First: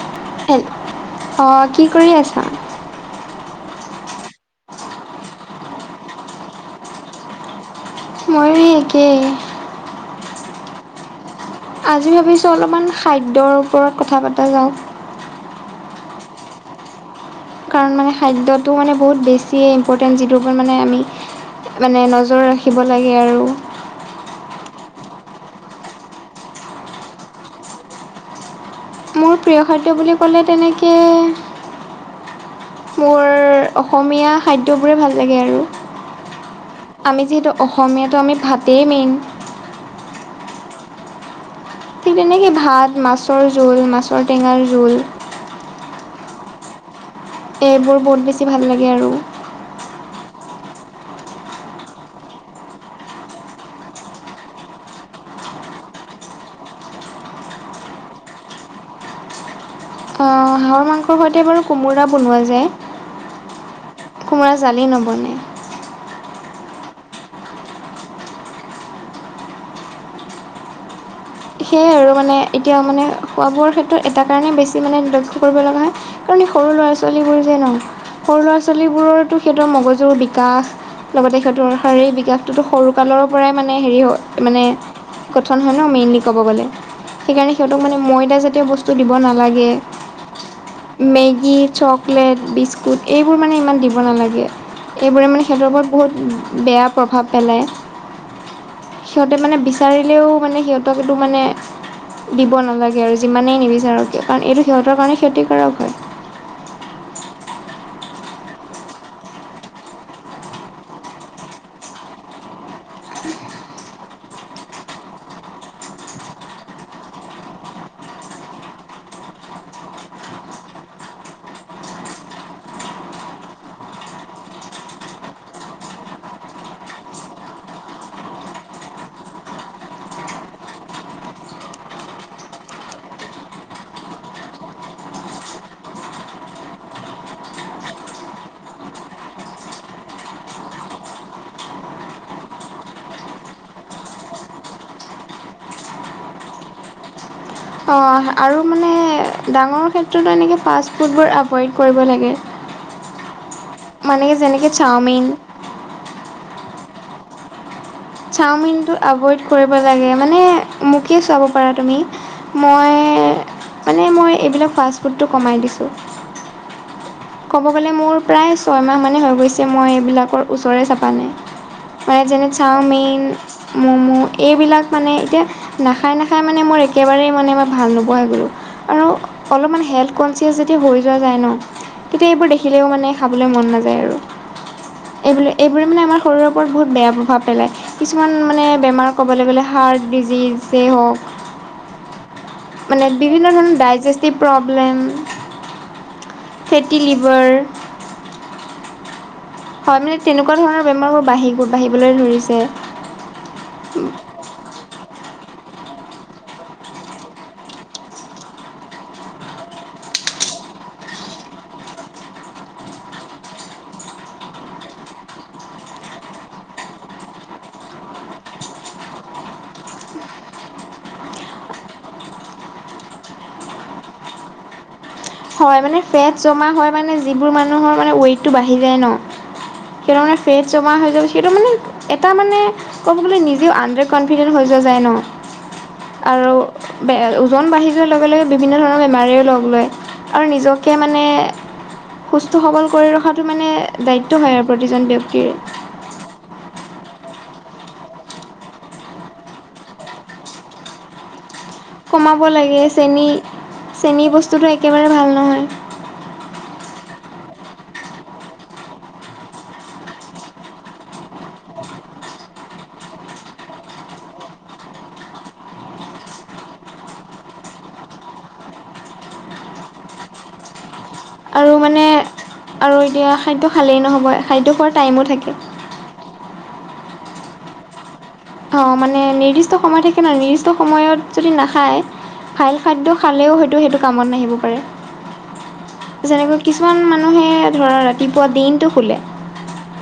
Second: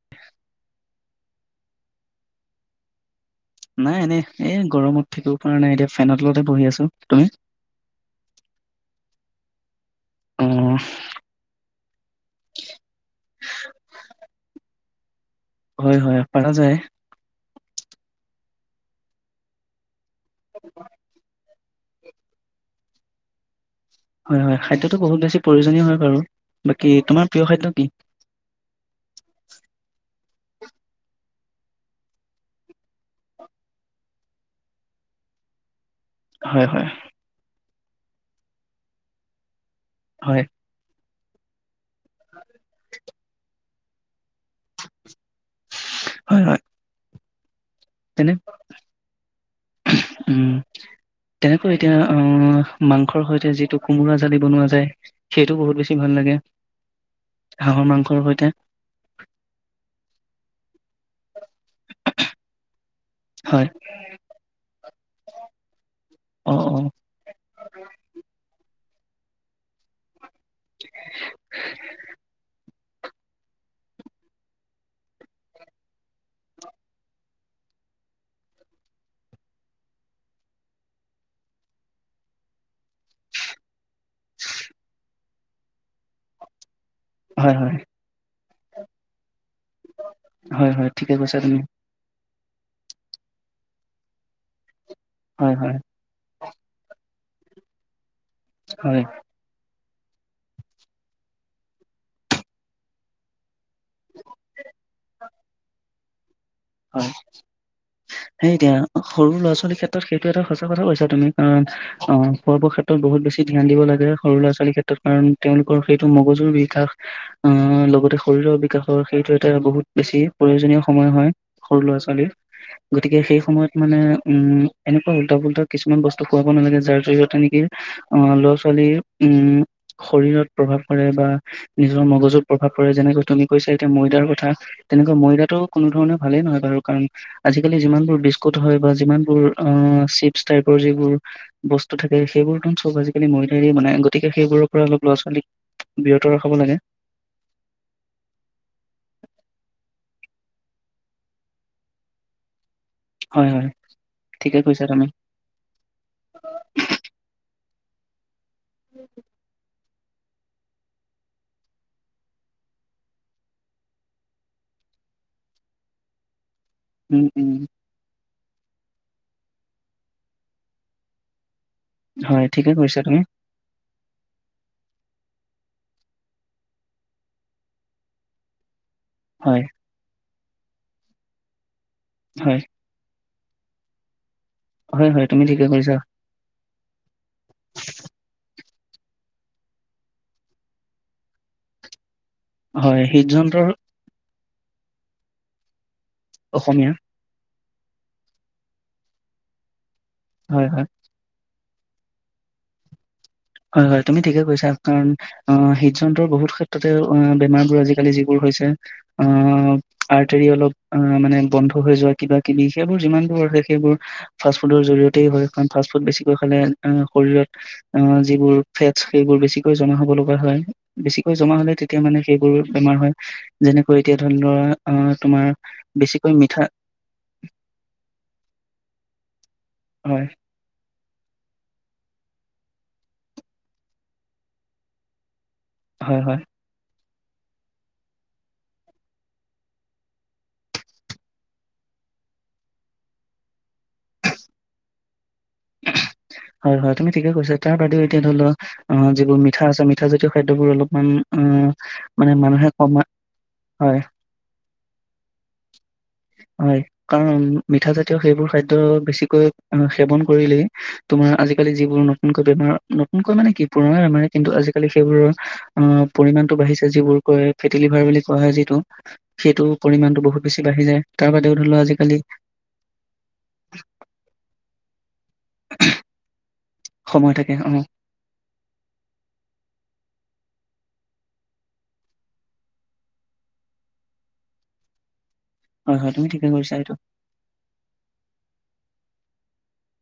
[unintelligible] Hello অঁ কি কৰি আছা? নাই এনেই এই গৰমত থাকিব পৰা নাই এতিয়া ফেনৰ তলতে বহি আছোঁ, তুমি মইয়ো একেই উম আজি ভাবিছোঁ অলপমান খাদ্যৰ ওপৰত কথা পতা যাওঁ হয় হয় পাৰা যায় কাৰণ মানে খাদ্যটো মানে বহুত বেছিয়ে ইম্পৰ্টেণ্ট যিটোৰ ওপৰত মানে আমি মানে নজৰ ৰাখিব লাগে আৰু হয় হয় খাদ্যটো বহুত বেছি প্ৰয়োজনীয় হয় বাৰু বাকী তোমাৰ প্ৰিয় খাদ্য কি মোৰ প্ৰিয় খাদ্য বুলি ক'লে তেনেকে মোৰ অসমীয়া খাদ্যবোৰে ভাল লাগে আৰু হয় হয় আমি যিহেতু অসমীয়াটো আমি ভাতেই মেইন হয় ঠিক তেনেকে ভাত মাছৰ জোল মাছৰ টেঙাৰ জোল হয় হয় এইবোৰ বহুত তেনে বেছি ভাল লাগে আৰু উম তেনেকৈ এতিয়া অ মাংসৰ সৈতে যিটো কোমোৰা জালি বনোৱা যায় সেইটো বহুত বেছি ভাল লাগে হাঁহৰ মাংসৰ সৈতে হাঁহৰ মাংস সৈতে বাৰু কোমোৰা বনোৱা যায় হয় কোমোৰা জালি নবনে অ অ সেয়াই আৰু মানে এতিয়া মানে খোৱা বোৱাৰ ক্ষেত্ৰত এটা কাৰণে বেছি মানে লক্ষ্য কৰিব লগা হয় কাৰণে সৰু ল'ৰা ছোৱালীবোৰ যে ন সৰু ল'ৰা ছোৱালীবোৰৰো সিহঁতৰ মগজুৰ বিকাশ লগতে সিহঁতৰ শাৰীক বিকাশটো সৰুকালৰ পৰাই মানে হেৰি হয় মানে গঠন হয় ন মেইনলি ক'ব গ'লে সেইকাৰণে হয় হয় সিহঁতক মানে মই দা জাতিয় বস্তু দিব নালাগে হয় হয় ঠিকে কৈছা মেগী তুমি চ লেট বিস্কুট এইবোৰ মানে ইমান দিব নালাগে এইবোৰে মানে হয় সিহঁৰ হয় ওপৰত বহুত বেয়া প্ৰভাৱ পেলায় হয় সিহঁতে মানে বিচাৰিলেও মানে সিহঁতক এইটো মানে দিব নালাগে আৰু যিমানেই নিবিচাৰো কিয় কাৰণ এইটো সিহঁতৰ কাৰণে ক্ষতিকাৰক হয় হয় সেই এতিয়া সৰু ল'ৰা ছোৱালীৰ ক্ষেত্ৰত সেইটো এটা সচাঁ কথা কৈছা তুমি কাৰণ অ খোৱা বোৱা ক্ষেত্ৰত বহুত বেছি ধ্যান দিব লাগে সৰু ল'ৰা ছোৱালীৰ ক্ষেত্ৰত কাৰণ তেওঁলোকৰ সেইটো মগজুৰ বিকাশ আহ লগতে শৰীৰৰ বিকাশৰ সেইটো এটা বহুত বেছি প্ৰয়োজনীয় সময় হয় সৰু ল'ৰা ছোৱালীৰ গতিকে সেই সময়ত মানে উম এনেকুৱা উল্টাফুল্টা কিছুমান বস্তু খোৱাব নালাগে যাৰ জৰিয়তে নেকি আহ, ল'ৰা-ছোৱালীৰ উম, শৰীৰত প্ৰভাৱ পৰে বা নিজৰ মগজত প্ৰভাৱ পৰে, যেনেকৈ তুমি কৈছা এতিয়া ময়দাৰ কথা, তেনেকুৱা ময়দাতো কোনো ধৰণৰ ভালেই নহয়, বাৰু কাৰণ আজিকালি যিমানবোৰ বিস্কুট হয় বা যিমানবোৰ আহ, চিপছ টাইপৰ যিবোৰ বস্তু থাকে, সেইবোৰতোন চ'ব আজিকালি ময়দাৰে বনায়, গতিকে সেইবোৰৰ পৰা অলপ লৰা-ছোৱালীক বিৰত ৰখাব লাগে। অ' আৰু মানে, ডাঙৰ ক্ষেত্ৰতো এনেকৈ ফাষ্ট ফুডবোৰ এভইড কৰিব লাগে। হয় হয় মানে ঠিকে যেনেকে, কৈছা তুমি চাওমিন। চাওমিনটো এভইড কৰিব লাগে, মানে মোকে চাব পাৰা তুমি। মই মানে, মই এইবিলাক ফাষ্টফুডটো কমাই দিছোঁ। উম উম ক'ব গ'লে মোৰ প্ৰায় ছয় মাহ মানেই হৈ গৈছে, মই এইবিলাকৰ ওচৰৰে চপা নাই। মানে হয় যেনে, ঠিকে কৈছা তুমি চাওমিন ম'ম' এইবিলাক মানে এতিয়া নাখায়, নাখায়, মানে মোৰ একেবাৰেই মানে মই ভাল নোপোৱাই গ'ল আৰু হয় অলপমান হেল্থ কনচিয়াছ যেতিয়া হৈ যোৱা যায় ন, তেতিয়া এইবোৰ হয় দেখিলেই মানে খাবলৈ মন নাযায় আৰু এইবো, হয় হয় তুমি ঠিকে কৈছা এইবোৰে আমাৰ শৰীৰৰ ওপৰত বহুত বেয়া প্ৰভাৱ পেলায়। কিছুমান মানে বেমাৰ ক'বলৈ গ'লে, হাৰ্ট ডিজিজেই হ'ওক। হয় মানে বিভিন্ন হৃদযন্ত্ৰৰ ডাইজেষ্টিভ প্ৰব্লেম, অসমীয়া ফেতি লিভাৰ। হয়, মানে তেনেকুৱা হয় ধৰণৰ হয় বেমাৰবোৰ বাঢ়ি‌-বাঢ়িবলৈ ধৰিছে। হয়, হয়, তুমি ঠিকে কৈছা। কাৰণ অ, হৃদযন্ত্ৰ বহুত ক্ষেত্ৰতে অ, বেমাৰবোৰ আজিকালি যিবোৰ হৈছে। অ, আৰ্টৰী অলপ মানে বন্ধ হৈ যোৱা কিবা-কিবি সেইবোৰ যিমানবোৰ আছে সেইবোৰ ফাষ্ট ফুডৰ জৰিয়তে হয় কাৰণ ফাষ্ট-ফুড বেছিকৈ খালে শৰীৰত অ, যিবোৰ ফেটচ, সেইবোৰ বেছিকৈ জমা হ'ব লগা হয়। বেছিকৈ জমা হ'লে, তেতিয়া মানে সেইবোৰ বেমাৰ হয়, যেনেকৈ এতিয়া ধৰি লোৱা আহ, তোমাৰ, হয় মানে ফেট বেছিকৈ জমা মিঠা হয় মানে যিবোৰ মানুহৰ মানে ৱেতটো বাঢ়ি যায় ন, সেইটো হয় মানে ফেটচ জমা হৈ যাব, সেইটো মানে এটা মানে ক'ব গ'লে নিজেও আন্দাৰ কনফিডেন্ট হৈ যোৱা যায় ন। হয় হয় আৰু ওজন বাঢ়ি যোৱাৰ লগে, লগে বিভিন্ন ধৰণৰ বেমাৰেও লগ লয়। আৰু নিজকে মানে সুস্থ সৱল কৰি ৰখাটো মানে দায়িত্ব হয় আৰু প্ৰতিজন ব্যক্তিৰ। হয়, হয়, তুমি ঠিকে কৈছা তাৰ বাদেও এতিয়া ধৰি লোৱা। অ, যিবোৰ মিঠা আছে, মিঠা জাতীয় খাদ্যবোৰ অলপমান অ, কমাব লাগে, হয়, চেনী-চেনী বস্তুটো একেবাৰে ভাল নহয়। হয়, কাৰণ মিঠা জাতীয় সেইবোৰ খাদ্য বেছিকৈ সেৱন কৰিলেই, তোমাৰ আজিকালি যিবোৰ নতুনকৈ বেমাৰ নতুনকৈ মানে কি পুৰণা বেমাৰে, কিন্তু আজিকালি সেইবোৰৰ অ, পৰিমাণটো বাঢ়িছে, যিবোৰ কয় ফেটি লিভাৰ বুলি কোৱা হয় যিটো। সেইটো পৰিমাণটো বহুত বেছি বাঢ়ি যায়, তাৰ বাদেও ধৰি আৰু লোৱা মানে আজিকালি আৰু এতিয়া খাদ্য খালেই নহ'ব, খাদ্য খোৱাৰ টাইমো থাকে। [inaudible] সময় থাকে। অ, অ, মানে নিৰ্দিষ্ট সময় থাকে ন, নিৰ্দিষ্ট সময়ত যদি নাখায়। ভাল খাদ্য খালেও হয়তো সেইটো কামত নাহিব পাৰে, হয় তুমি ঠিকে যেনেকৈ কৰিছা এইটো। কিছুমান মানে অ, সেয়াই ধৰা ৰাতিপুৱা দিনটো শুলে।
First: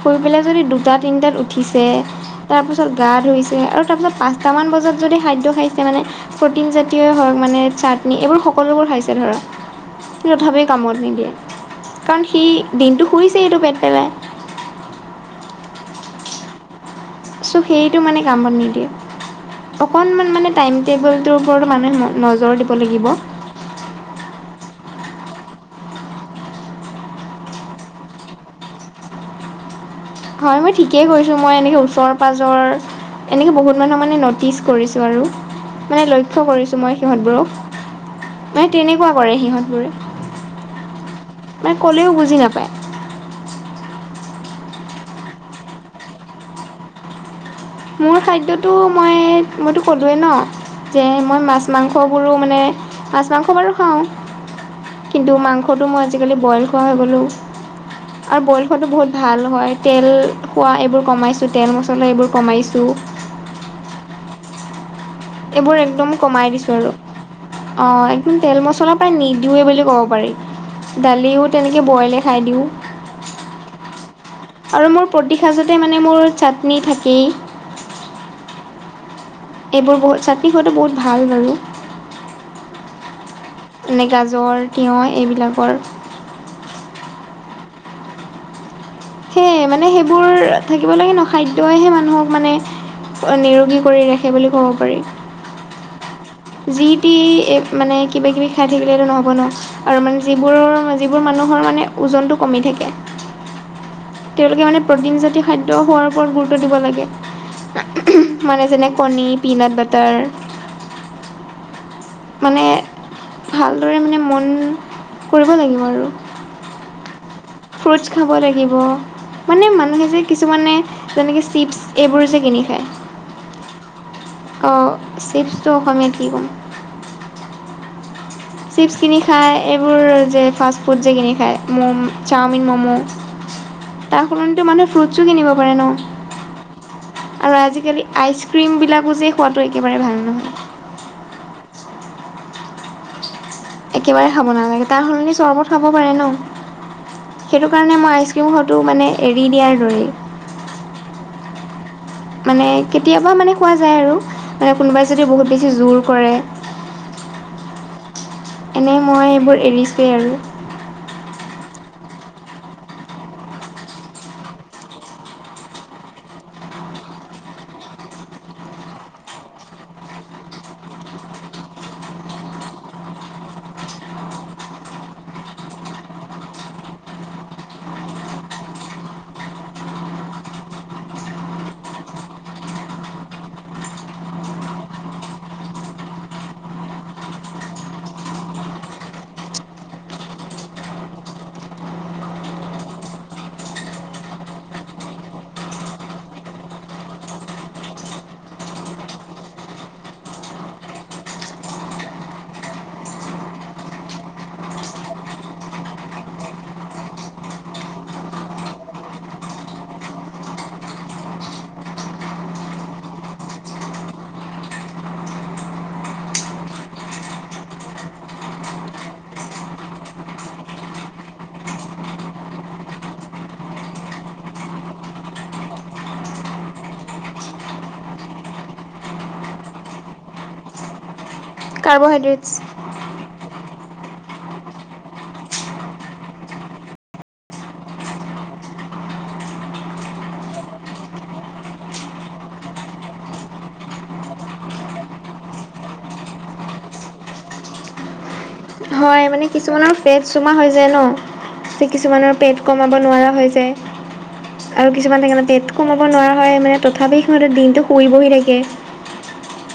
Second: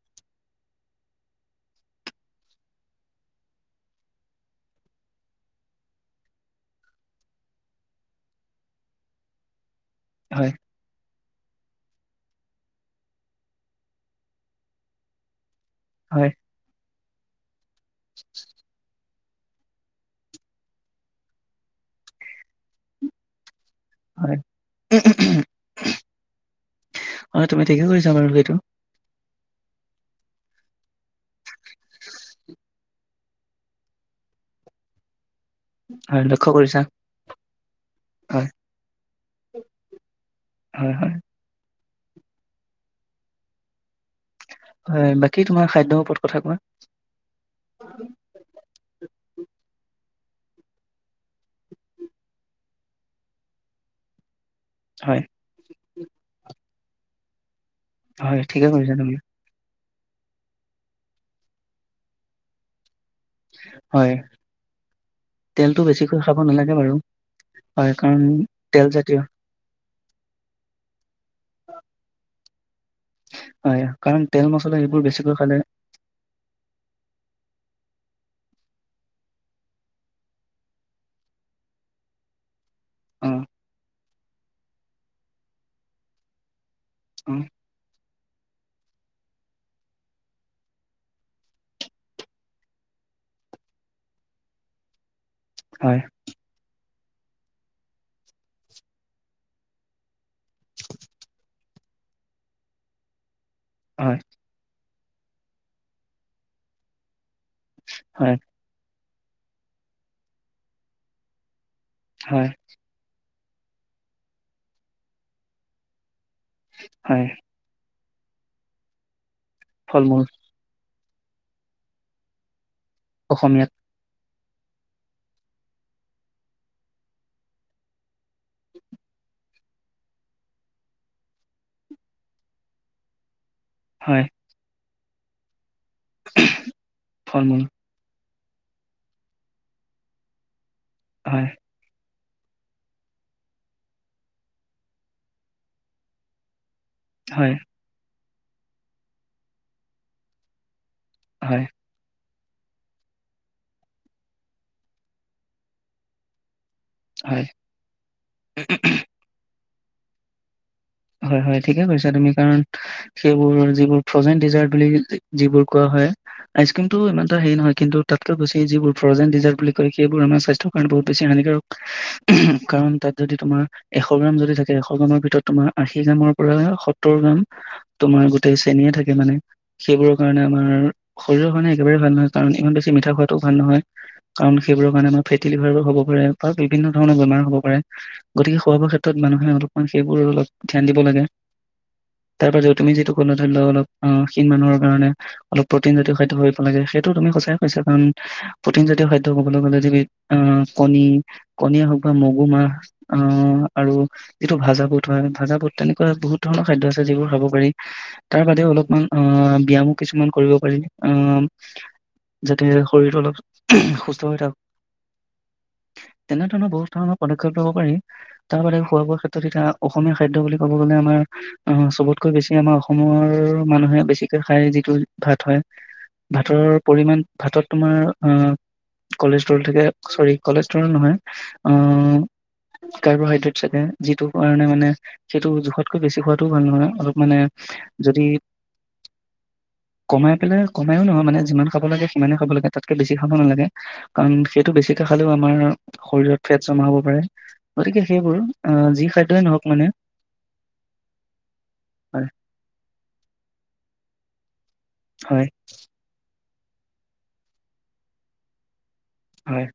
শুই পেলাই যদি দুটা তিনটাত উঠিছে তাৰপিছত। গা ধুইছে আৰু তাৰপিছত পাঁচটামান বজাত যদি খাদ্য খাইছে মানে। প্ৰটিন জাতীয়ই হওঁক মানে চাটনি এইবোৰ সকলোবোৰ খাইছে ধৰা। কিন্ত হয়, তথাপি কামত নিদিয়ে কাৰণ সি দিনটো শুইছেই টো পেট পেলাই। হয়। চ' সেইটো মানে কামত নিদিয়ে। অকণমান মানে টাইম টেবুলটোৰ ওপৰতো মানুহে নজৰ দিব লাগিব। হয়। হয় তুমি ঠিকে কৈছা বাৰু সেইটো। হয় মই ঠিকেই কৈছো। মই এনেকে ওচৰ পাজৰ। এনেকে বহুত মানুহ মানে ন'টিচ কৰিছোঁ আৰু মানে হয় লক্ষ্য কৰিছো কৰিছা মই সিহঁতবোৰক। হয়। মানে। তেনেকুৱা কৰে সিহঁতবোৰে হয়, হয়, মানে কলেও বুজি নাপায়। হয়। বাকী তোমাৰ খাদ্যৰ ওপৰত কথা কোৱা। মোৰ খাদ্যটো মই মইতো ক'লোঁৱেই ন'। যে মই মাছ, মাংসবোৰো মানে মাছ, মাংস বাৰু খাওঁ। হয়, কিন্তু মাংসটো মই আজিকালি বইল খোৱা হৈ গ'লোঁ। হয়, আৰু বইল ঠিকে খোৱাটো কৰিছা বহুত তুমি। ভালও হয়। তেল খোৱা এইবোৰ কমাইছোঁ। তেল মছলা এইবোৰ কমাইছোঁ। হয়। এইবোৰ তেলটো একদম বেছিকৈ খাব কমাই দিছোঁ নালাগে আৰু। বাৰু। অ', হয়, কাৰণ একদম তেল মছলা প্ৰায় নি দিওঁয়ে বুলি ক'ব পাৰি। দালিও তেনেকে বইলে খাই দিওঁ। হয়। কাৰণ তেল মছলা আৰু মোৰ এইবোৰ প্ৰতি বেছিকৈ খালে সাঁজতে মানে মোৰ চাটনি থাকেই। এইবোৰ বহুত, চাটনি খোৱাতো বহুত ভাল বাৰু। অ', যেনে গাজৰ, তিঁয়হ এইবিলাকৰ অ', সেয়ে, মানে সেইবোৰ থাকিব লাগে ন। খাদ্যইহে মানুহক মানে নিৰোগী কৰি ৰাখে বুলি ক'ব পাৰি। হয়। যিটি, এই মানে কিবা কিবি খাই থাকিলেটো নহ'ব ন। আৰু মানে যিবোৰৰ, যিবোৰ মানুহৰ মানে ওজনটো কমি থাকে হয়, তেওঁলোকে মানে প্ৰটিন জাতীয় খাদ্য খোৱাৰ ওপৰত গুৰুত্ব দিব লাগে। হয়। মানে যেনে কণী, পিনাট বাটাৰ। হয়, মানে, ভালদৰে মানে, মন কৰিব লাগিব আৰু। হয়। ফ্ৰুটছ খাব লাগিব। মানে মানুহে যে ফল-মূল কিছুমানে যেনেকে চিপছ এইবোৰ যে কিনি খায়। অসমীয়াত? অ', চিপছটো অসমীয়া কি ক'ম? চিপছ কিনি খায়। এইবোৰ যে, ফাষ্ট ফুড যে কিনি খায়। মম, চাওমিন, ম'ম। তাৰ হয়, সলনিটো মানুহে ফ্ৰুটছো কিনিব পাৰে ন? আৰু ফল-মূল আজিকালি আইচক্ৰীম বিলাকো যে খোৱাটো একেবাৰে ভাল নহয়। হয়। একেবাৰে খাব নালাগে, তাৰ সলনি চৰবত খাব পাৰে ন'? হয়, সেইটো কাৰণে মই আইচক্ৰীম খোৱাটো মানে এৰি দিয়াৰ দৰেই। হয়। মানে, কেতিয়াবা মানে খোৱা যায় আৰু। মানে কোনোবাই যদি বহুত বেছি জোৰ কৰে। হয়, এনেই মই এইবোৰ এৰিছোৱে আৰু। হয়, হয়, ঠিকে কৈছা তুমি কাৰণ সেইবোৰ, যিবোৰ ফ্ৰজেন ডিজাৰ্ট বুলি, যিবোৰ কোৱা হয়। আইচক্ৰীমটো ইমানটা হেৰি নহয়। কিন্তু তাতকৈ বেছি যিবোৰ ফ্ৰজেন ডিজাৰ্ট বুলি কয়, সেইবোৰ আমাৰ স্বাস্থ্যৰ কাৰণে বহুত বেছি হানিকাৰক। কাৰণ তাত যদি তোমাৰ এশ গ্ৰাম যদি থাকে, এশ গ্ৰামৰ ভিতৰত তোমাৰ আশী গ্ৰামৰ পৰা সত্তৰ গ্ৰাম, তোমাৰ গোটেই চেনিয়ে থাকে মানে। সেইবোৰৰ কাৰণে আমাৰ, শৰীৰৰ কাৰণে একেবাৰে ভাল নহয়। কাৰণ ইমান বেছি মিঠা খোৱাটোও ভাল নহয়। কাৰণ সেইবোৰৰ কাৰণে আমাৰ ফেটি লিভাৰো হ'ব পাৰে, বা বিভিন্ন ধৰণৰ বেমাৰ হ'ব পাৰে। গতিকে খোৱা-বোৱা ক্ষেত্ৰত, মানুহে অলপমান সেইবোৰ অলপ ধ্যান দিব লাগে। তাৰ পাছত তুমি যিটো ক'লা, ধৰি লও অলপ, অ', ক্ষীণ মানুহৰ কাৰণে অলপ প্ৰটিনজাতীয় খাদ্য [unintelligible] লাগে, সেইটো তুমি সঁচাই কৈছা কাৰণ প্ৰটিনজাতীয় খাদ্য ক'বলৈ গ'লে [unintelligible] আহ, কণী কণীয়ে হওক বা মগু মাহ, আহ, আৰু যিটো ভাজা বুট হয়। ভাজা বুট তেনেকুৱা বহুত ধৰণৰ খাদ্য আছে, যিবোৰ খাব পাৰি। তাৰ বাদে অলপমান আহ, ব্যায়ামো কিছুমান কৰিব পাৰি। আহ, যাতে শৰীৰটো অলপ সুস্থ হৈ থাকে। তেনেধৰণৰ বহুত ধৰণৰ পদক্ষেপ ল'ব পাৰি। তাৰ বাদে খোৱা-বোৱাৰ ক্ষেত্ৰত এতিয়া অস অসমীয়া খাদ্য বুলি ক'ব গ'লে আমাৰ। আহ, চবতকৈ বেছি আমাৰ অসমৰ মানুহে বেছিকে খাই যিটো ভাত হয়। ভাতৰৰ পৰিমাণ ভাতত তোমাৰ অ' কলেজট্ৰল থাকে চৰি কলেজ কলেজট্ৰল নহয়। আহ কাৰ্বহাইড্ৰেটছ। কাৰ্বহাইড্ৰেট থাকে যিটো কাৰণে মানে সেইটো জোখতকৈ বেছি খোৱাতটো ভাল নহয়, অলপ মানে যদি কমাই পেলাই কমায়ো নহয়, মানে যিমান খাব লাগে সিমানে খাব লাগে তাতকে বেছি খাব নালাগে। কাৰণ সেইটো বেছিকে খালেও আমাৰ শৰীৰত ফেট জমা হ'ব পাৰে। গতিকে সেইবোৰ। আহ যি হয়, খাদ্যই মানে নহওক কিছুমানৰ ফেটচ জমা হৈ যায় ন', যে হয় কিছুমানৰ পেট কমাব নোৱাৰা হৈ যায়। আৰু কিছুমান থাকে হয় মানে পেট কমাব নোৱাৰা হয়, মানে তথাপি সিহঁতে দিনটো শুইবহি থাকে। হয়।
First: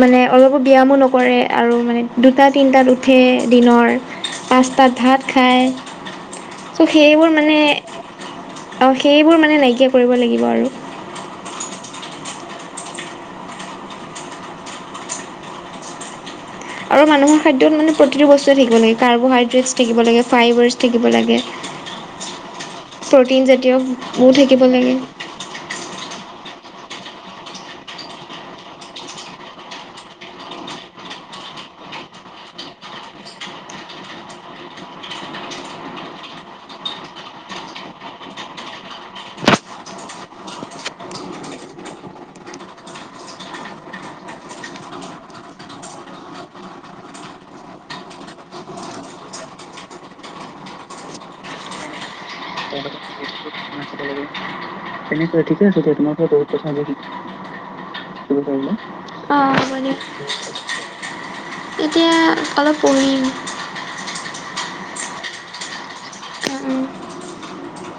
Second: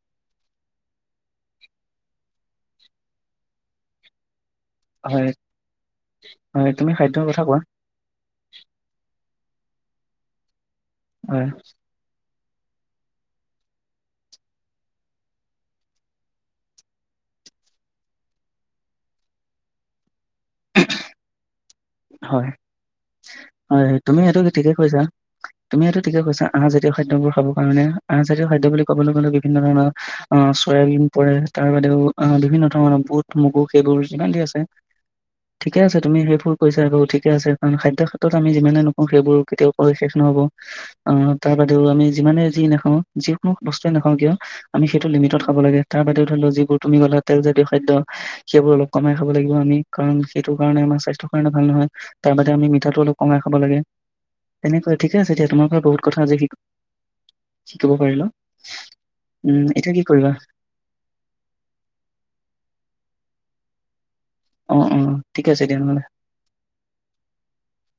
মানে অলপো ব্যায়ামো নকৰে আৰু মানে দুটা তিনটাত উঠে। দিনৰ পাঁচতাত ভাত হয় খায় হয় চ' তুমি খাদ্যৰ সেইবোৰ কথা কোৱা মানে অ', সেইবোৰ মানে নাইকিয়া কৰিব লাগিব আৰু। হয়। আৰু মানুহৰ খাদ্যত মানে প্ৰতিটো বস্তুৱে থাকিব কাৰ্বহাইড্ৰেটছ থাকিব লাগে ফাইভাৰছ থাকিব লাগে। হয় প্ৰ'টিন জাতীয় হয় তুমি বোৰ এইটো থাকিব ঠিকে লাগে। কৈছা তুমি এইটো ঠিকে কৈছা, আহজাতীয় খাদ্যবোৰ খাবৰ কাৰণে, আহজাতীয় খাদ্য বুলি কবলৈ গ'লে বিভিন্ন ধৰণৰ অ', চয়াবিন পৰে। তাৰ বাদেও বিভিন্ন ধৰণৰ বুট, মগু, সেইবোৰ যিমান যি আছে। ঠিকে আছে তুমি সেইবোৰ কৈছা আৰু ঠিকে আছে। কাৰণ খাদ্য ক্ষেত্ৰত আমি যিমানে নকওঁ সেইবোৰ কেতিয়াও কৈ শেষ নহ'ব। অ', তাৰ বাদেও আমি যিমানে যি নাখাওঁ যিকোনো বস্তুৱে নাখাওঁ কিয়। আমি সেইটো লিমিটত খাব লাগে। তাৰ বাদেও ধৰি লও যিবোৰ তুমি কলা তেলজাতীয় খাদ্য সেইবোৰ অলপ কমাই খাব লাগিব আমি। কাৰণ সেইটো কাৰণে আমাৰ স্বাস্থ্য। [unintelligible] ভাল নহয় তাৰ বাদে আমি মিঠাটো অলপ কঙাই খাব লাগে তেনেকুৱা। তেনেকৈ ঠিক আছে দিয়া। [unintelligible] শিকিব পাৰিলো [unintelligible] অ উম হব এতিয়া দিয়া। কি কৰিবা এতিয়া অলপ পঢ়িম। অ অ ঠিক আছে দিয়া নহলে। উম উম।